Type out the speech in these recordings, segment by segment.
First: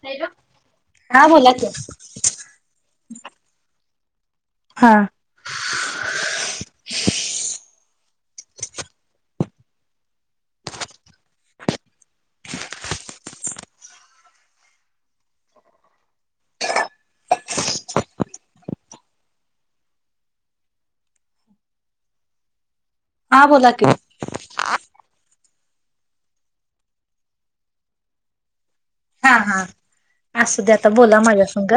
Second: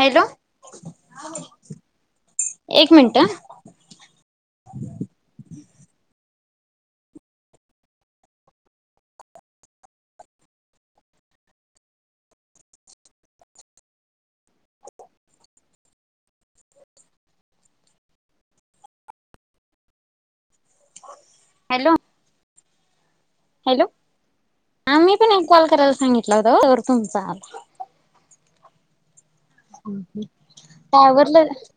Hello हा बोला की एक मिनट हा हा [unintelligible] हॅलो हा बोला की हॅलो आ मी पण एक कॉल करायला सांगितल. होता तवर तुमचा आलता. हा हा असू दे आता काय बोला आवरलं माझ्यासग,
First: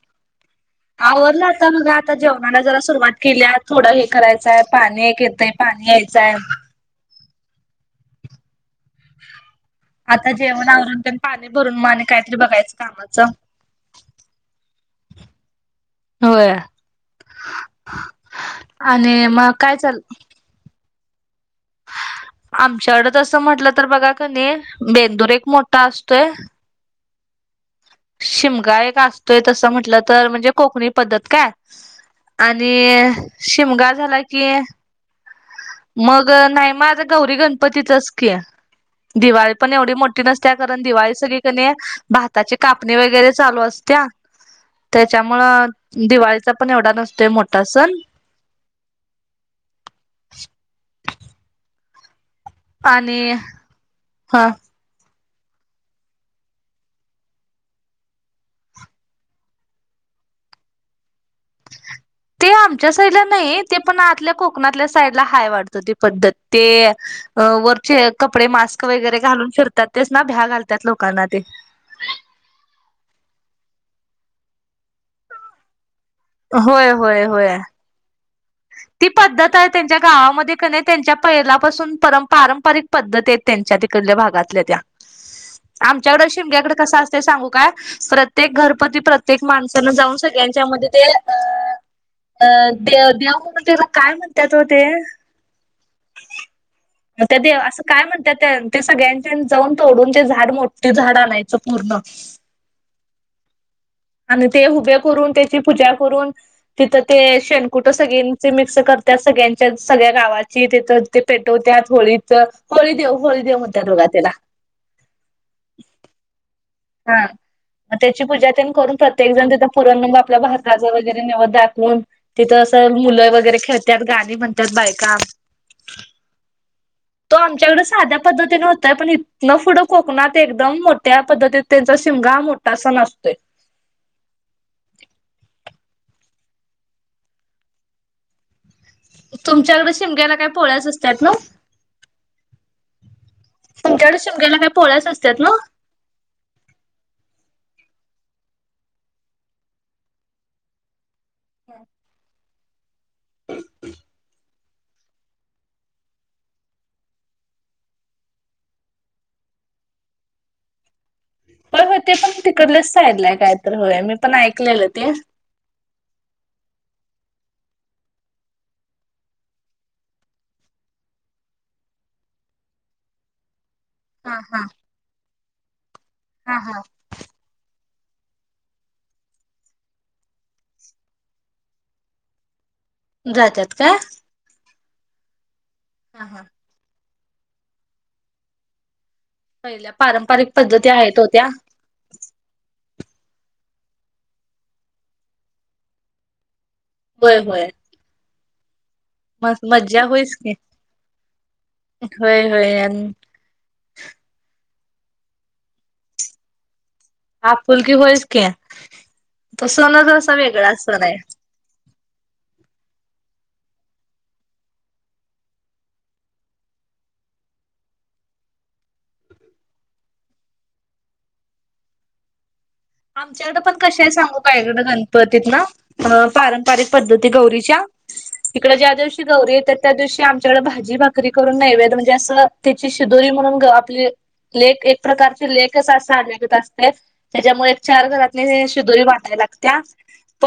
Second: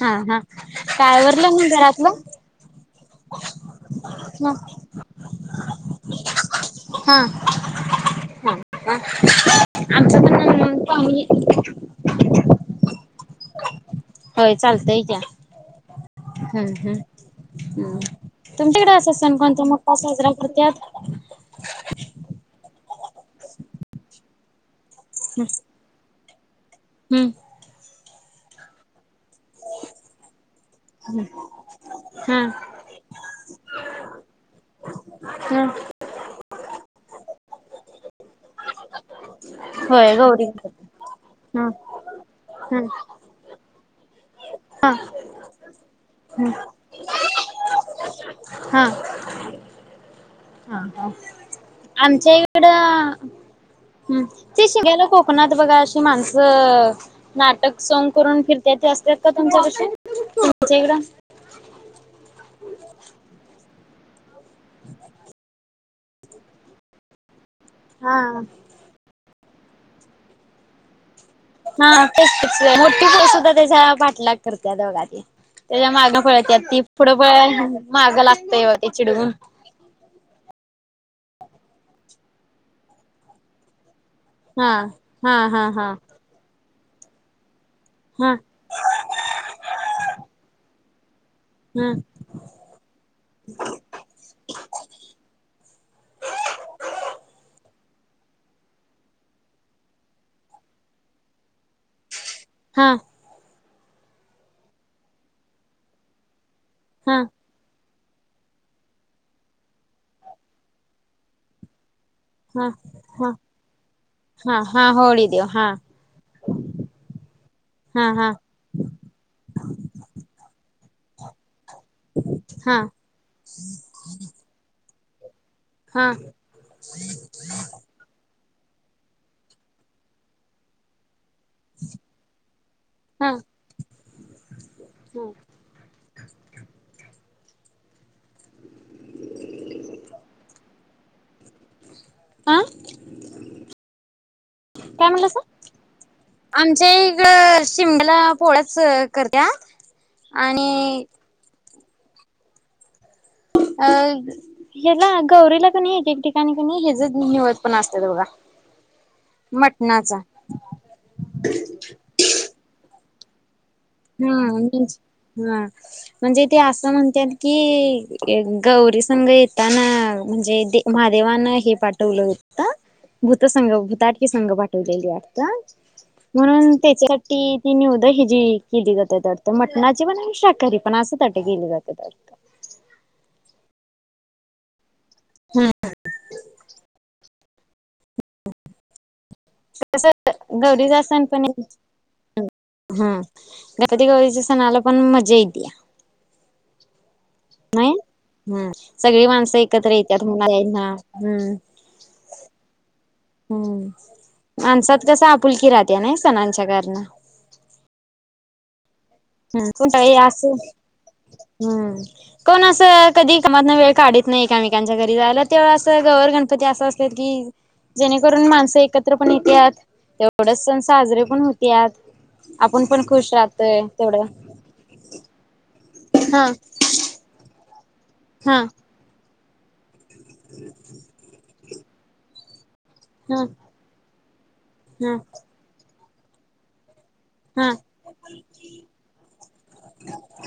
हा हा काय आवरल आवरलं आता मग बघा आता घरातलं जेवणाला जरा सुरुवात. केल्या थोडं हे करायचंय पाणी एक येतय पाणी यायचंय. हा हा आमचं आता जेवण पण आवरून तेन पाणी भरून मग आणि काहीतरी बघायचं कामाच! होय चालतंय की होय. हम्म हम्म तुमच्याकडे असं आणि सण मग कोणता काय मोठा चाल साजरा करत्यात? [unintelligible] शहरात असं म्हटलं तर बघा क नि बेंदूर एक मोठा आस तोय. हम्म. शिमगा एक असतोय तसं म्हटलं तर म्हणजे कोकणी पद्धत काय, हा आणि शिमगा झाला की हम्. मग नाही माझ गौरी गणपतीचच की, दिवाळी पण एवढी होय मोठी गौरी नसत्या कारण दिवाळी सगळी हा कणी भाताची हा कापणी वगैरे चालू अस त्या. हा त्याच्यामुळं दिवाळीचा हा पण एवढा नसतोय मो मोठा सन. हा. हा आमच्या हिकडं, आणि हम्म हा शीमग्याला खूप कोकनात बघा अशी माणसं नाटक सॉंग करून फिरत्यात ते असतात का तुमच्या इकड? ते आमच्या साईडला नाही ते पण आतल्या कोकणातल्या साईडला हाय वाटत ती पद्धत. ते वरचे हा कपडे मास्क वगैरे घालून फिरतात तेच ना भ्या घालतात लोकांना ते. हा मोठी पोर सुद्धा त्याच्या पाठलाग करत्यात बघा ते त्याच्या माग पळत्या ती होय पुढं होय पळ होय माग लाग ती पद्धत आहे त्यांच्या गावामध्ये का नाही त्यांच्या पहिलापासून पारंपरिक पद्धत आहेत, त्यांच्या कडल्या भागातल्या हा त्या हा हा हा आमच्याकडं शिमग्याकडं कस असते सांगू काय? हा प्रत्येक घरपती प्रत्येक माणसान जाऊन सगळ्यांच्या मध्ये ते अ हा अ दे देव तेला काय म्हणतात हो ते. त्या देव असं काय म्हणतात त्या ते सगळ्यांच्या जाऊन तोडून ते झाड मोठी झाड आणायचं पूर्ण हा. आणि ते हुभे करून त्याची पूजा करून तिथं ते हा शेनकुट--मी सगळ्यांचे मिक्स करत सगळ्यांच्या सगळ्या गावाची तेथ ते पेटवत्यात होळीत. हा हा हा हा हो देेव हा. हा त्याची हा पूजा तेन करून प्रत्येक जण तिथं पुरण आपल्या भाताच वगैरे नैवैद्य दाखवून तिथं हा असं मुलं वगैरे खेळतात गाणी म्हणतात बायका हा त पण न पूढ कोकनात एकदम मोठ्या पद्धत त्यांचा शिमगा मोठा सन असतोय हा अ [unintelligible] तुमच्याकड शिमग्याला काय पोळ्याच असतात ना हा तुमच्या्कड शिमगयला काय पोळ्या च असतात ना आमच्या इकडं शिमग्याला पोळ्याच करत्या आणि हम अ ह्याला गौरीला कनी हे एक ठिकाणी कनी हेच निवद पण असत बोघा मटणाचा प हो ते पण तिकडले य काय [unintelligible] पण हम ऐकलेलं ते हा म्हणजे ते असं म्हण त्यात की गौरी संघ येताना म्हणजे महादेवानं हे पाठवलंत भूतसंघ भूताटकीे हा संग हा पाठवलेली वाटतं हा म्हणून हा त्याच्यासाठी ते निवद दहिजी [unintelligible] केली जातात वाटत मटणाची पण आणि शाकाहारी पण असं ताट केली जातात जातात का हा हा पहिल्या तस पारंपरिक पद्धती आहेत हो त्या हम गौरी गणपतीच्या सणाला पण मजा येतिया, होय होय हम् सगळी माणसं मस्त एकत्र मज्जा येत्यात होईच की ना हम् होय होय आणि हम्म माणसात कस आपुलकी राहत्या नाही सणांच्या कारण आप फुलकी होयस की तो हम् कोणत सणच हे असा असस वेगळा सण आहे हम्म कोण अस कधी एकामातन वेळ काढत नाही एकमेकांच्या घरी जायला तेव असं गौवर गणपती असं असत की जेणेकरून माणसं एकत्र पण येत तेवढच सण साजरे पण होत्यात आपण पण खुश आमच्याकडे पण राहतोय, कसे काय तेवढं सांगूत इकडं गणपतीत ना अ हा पारंपारिक पद्धती गौरी च्या. हा तिकड ज्यादिवशी गौरी येतात. त्या दिवशी आमच्याकडे भाजी भाकरी करून नैवेद्य म्हणजे असं त्याची शिदोरी हा म्हणून आपली लेख एक हा प्रकारची लेखच अस साजत असतात. हा त्याच्यामुळे चार घरातली हे शिदोरी वाटाय लागत्या,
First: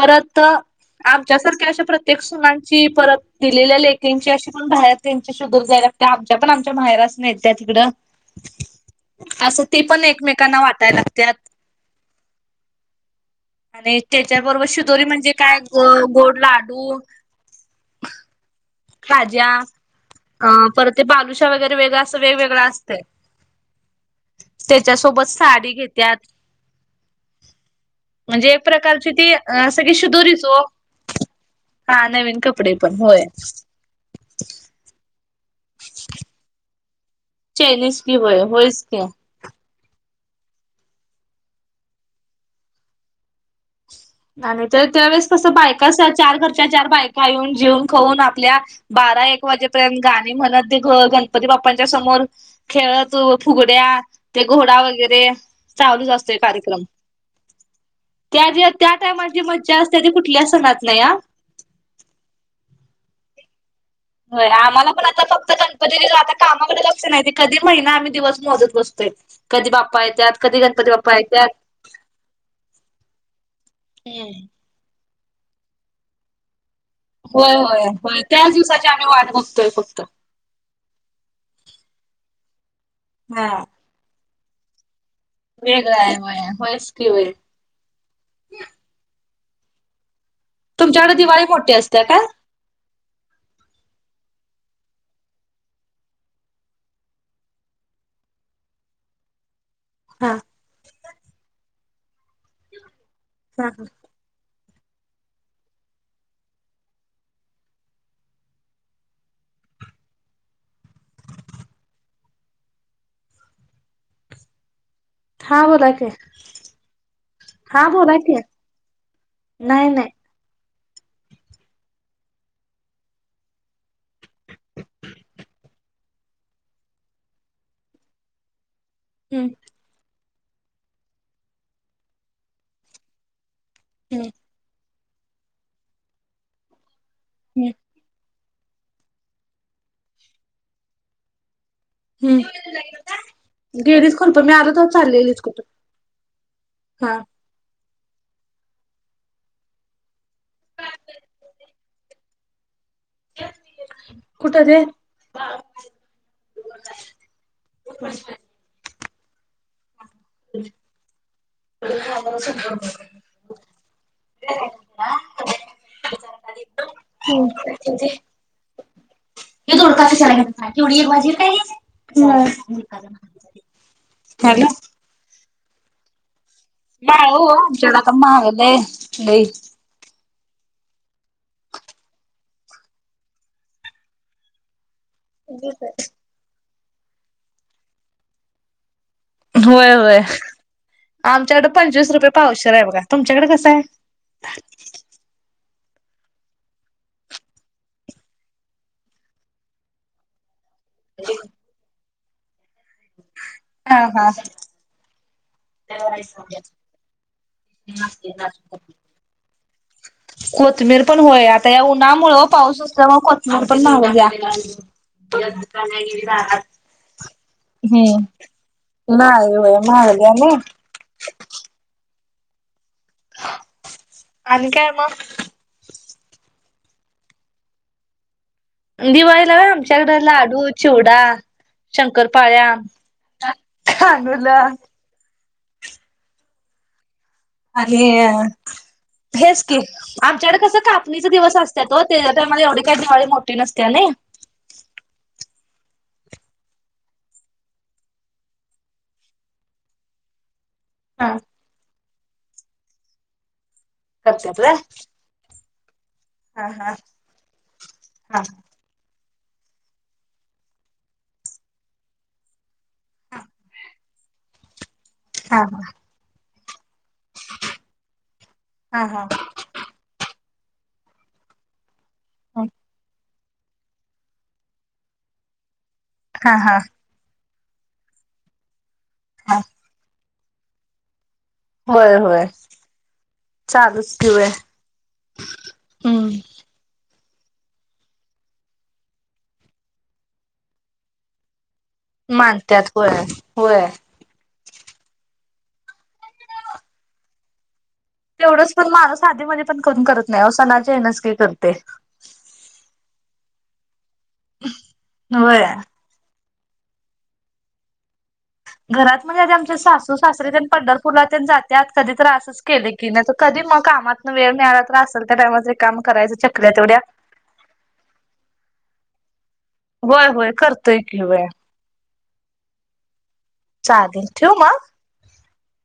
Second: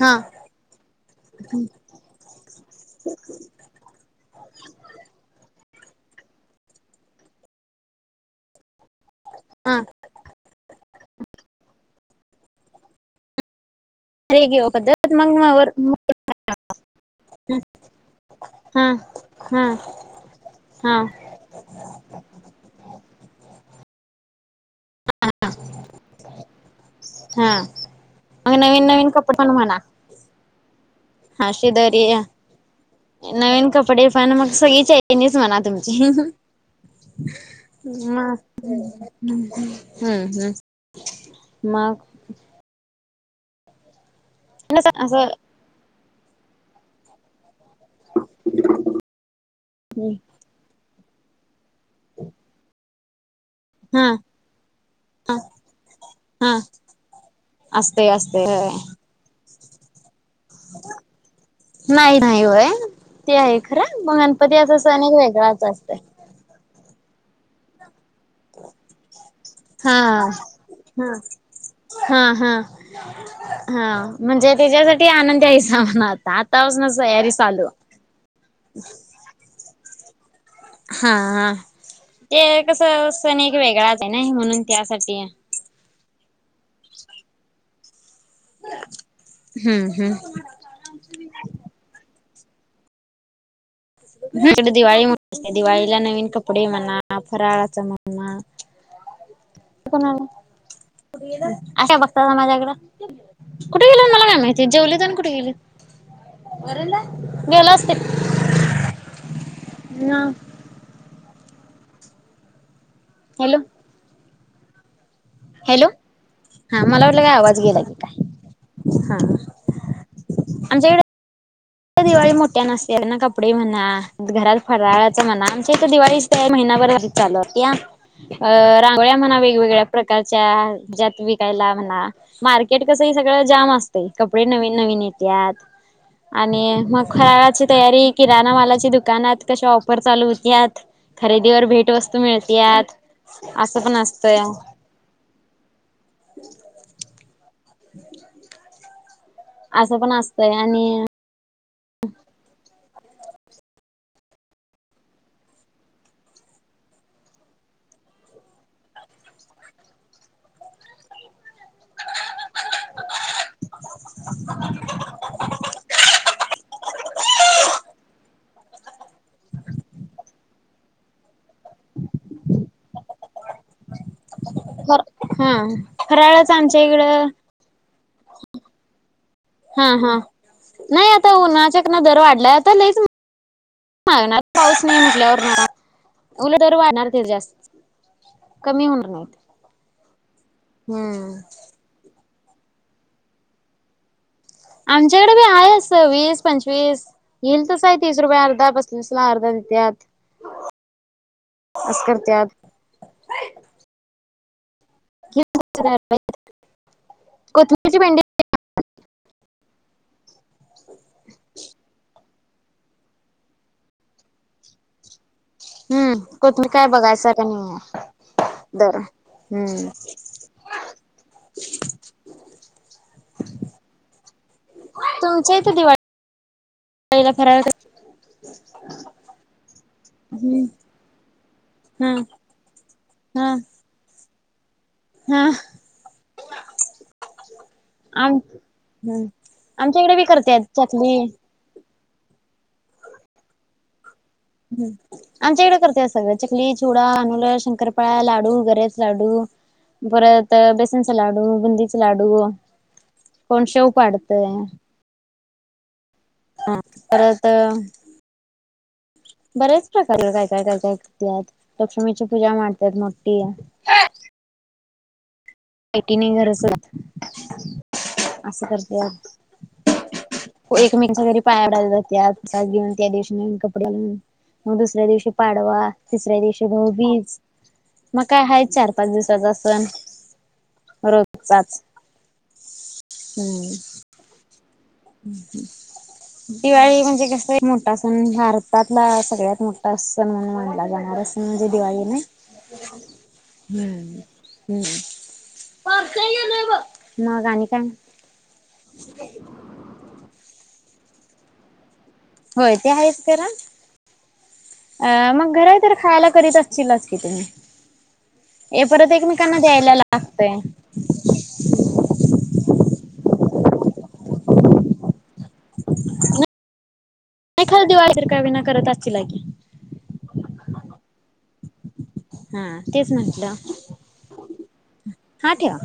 हा आमच्यासारख्या अशा प्रत्येक सुनांची परत दिलेल्या लेकिंची अशी म्हणून [unintelligible] [unintelligible] आमच्या पण आमच्या माहेरासनी येत्यात हीकडं. असं हा ती पण एकमेकांना वाटाय लागत्यात. आणि त्याच्याबरोबर रेडिओ शिदोरी पद्धत मग म्हणजे काय वर गोड लाडू हा खाज्या हा अ हा परत बालुशा वगैरे वेगळ असं वेगवेगळं असतं. त्याच्यासोबत साडी घेत्यात हा म्हणजे मग एक नवीन नवीन प्रकारची ती कपडे पण म्हणा सगळी शिदुरीच ओ. हा हा शेजारी नवीन कपडे पण होय. डे पण मग सगळी चैनीचं म्हणा तुमची. हम्म, चायनीज की हम्म. होय होयच की. हम्म हम्म, मग. आणि ते असं त्यावेेळेस कसं बायकासाठी चार घरच्या चार बायका येऊन जीऊन खाऊन आपल्या बारा एक वाजेपर्यंत गाणी म्हणतं गणपती बाप् पांच्या समोर खेळत हो फुगड्या हा ते घोडा वगैरे हा चालूच असतोय हा कार्यक्रम असते असते त्या ज्या माझी मज्जा असते कु नाही नाही होय ते आहे खरं मग होय गणपती असं आम्हाला सण पण एक आता फक्त वेगळाच असतय गणपती आता काम लक्ष नाही कधी महिना आम्ही दिवस मोजत बसतोय कधी हा बाप्पा येतात कधी गणपती हा बाप्पा येतात हा हा हम्म. ते आनंदी हाईस. [unintelligible] होय. होय. होय. त्याच दिवसाची आम्ही वाट बगतोय फक्त. हा... ते. कस? सण हा एक वेगळा हाय. नाही म्हणून, त्यासाठी... वेगळा हाय. व्हय. व्हयस कीं, व्हय. हं. हं. तुमच्याकडे दिवाळी मोठी असते काय? आमच्याकडे दिवाळी मोठठी असते. दिवाळीला नवीन कपडे म्हना, फराळाचं म्हना.. [unintelligible] हा तवा माझ्याकड. हा कुठं गेला मला नाय माहित? ते जेवलेत आनी कुठं गेलेत? गेलं असतील. ना. हॅलो! हा हॅलो! बोला की हा, मला वाटलं काय आवाज गेला हा कीं बोला काय? की हा. नाही नाही आमच्याकढ कडं दिवाळी मोठ्या नसत्यात ना. कपडे म्हना, घरात फराळाचं म्हना, आमच्या इथं दिवाळीच काय महिनाभर चालू असतया. अ.. गोळ्या म्हना हम्म वेगवेगळ्या प्रकार च्या ज्यात विकायला म्हना, मार्केट कस हे सगळं जाम आं स्तय हम्म कपडे नवीन नवीन त्या... तं. आणि.... खायाच हम्म. तयारी के रानामलाच्या दुकानात कशा ऑफर चालू होत्यात? खरेदीवर वस्तू हं. मिळत्यात. असं पण गेलीच कोन? असतंय पन मी आलो तवाच चाल्लेली कुठं? हा. रिकामा ऑडिओ आस पन असत तय आनी. अहं. [unintelligible] कुठं ते? [unintelligible] [inaudible] रिकामा ऑडिओ हं [inaudible] हो. हा. फराळ नाही हो महागले. हा हा. नाही आता उन्हाचा क ना दर वाढलाय आता लईच मागणार पाऊस तु उठल्यावर उलट. दर वाणार ते जास्त कमी होणार नाही. होय होय आमच्याकड पंचवीस रुपये पावशेर आहे बघा तुमच्याकड कसं आहे. आमच्याकड हायेच. सववीस पंचवीस येईल तसा आहे तीस रुपये अर्धा ला अर्धा देत्यात. बस कर. त्यात. हा हा. कोथमीरची भेंडी कोतमीर पण होय आता या उन्हामुळं पाऊस असल्यामुळ कोथमीर पण लावल्या. हम्म कोथमीर काय बघायसारखं नाहीये दर हम्म ना हो हम्म माहगल्या नाही. [unintelligible] [unintelligible] आणि काय मग. पहिला फराळ कर. दिवाळीला वय आमच्याकड लाडू हम्म चिवडा हा शंकरपाळ्या हा हा. ल हा अरे आम हम्म हेच की आमच्या इकडे बी आमच्याकड करत्यात कस कापणीच चकली दिवस असत्यात ओ तुम्हाला एवढी काय दिवाळी मोठी नसत्या नय ह आमच्या इकडं करत्यात सगळं चकली, चुडा अनुल, शंकरपाळ्या, लाडू गऱ्याच लाडू परत बेसनच हा लाडू, बुंदीच लाडू कोण शेव पाडतंय करत्यात व्हय हा परत हा बऱ्याच प्रकारे काय, काय, काय, काय करत्यात लक्ष्मीची पूजा मांडत्यात मग मोठी [unintelligible] हा [unintelligible] अस हा हा हा करत्यात एक मेकिंच्या घरी पायाा पडायला जायचं त्याज घेऊन त्या दिवशी कपडे घालून मग दुसऱ्या दिवशी पाडवा तिसऱ्या हा दिवशी हा भाऊबीज म का हाय चार पाच दिवसाचा सण र होय होय हम्म चालूच की होय हम्म दिवाळी म्हणजे मोठा सण भारतातला सगळ्यात मोठा सण म्हणून मानला जाणार सण दिवाळी ना मानत्यात होय, होय हम्म मग आणि काय तेवढंच पण माणूस आधी म पण करून करत नाही सणाच्या ह्यानच ते करते होय ते आहेच खरं अ मग होय. घरही तर खायला करीत अस ची लाच की तुम्ही हे परत घरात म्हणजे आ एकमेकांना आमच्या द्यायला सासू लागतय सासरे नाही पंढरपूरला जातेत कधी आसच केले के नाही कधी मग कामातन वेळ मिळाला तर असेल त्या टायम काम करायचं चकल तेवढ्या नाही खर दिवजर का विना करत असतील ला की होय होय करतोय की हा तेच मग चहा तेन ठेवू म हा ठेवा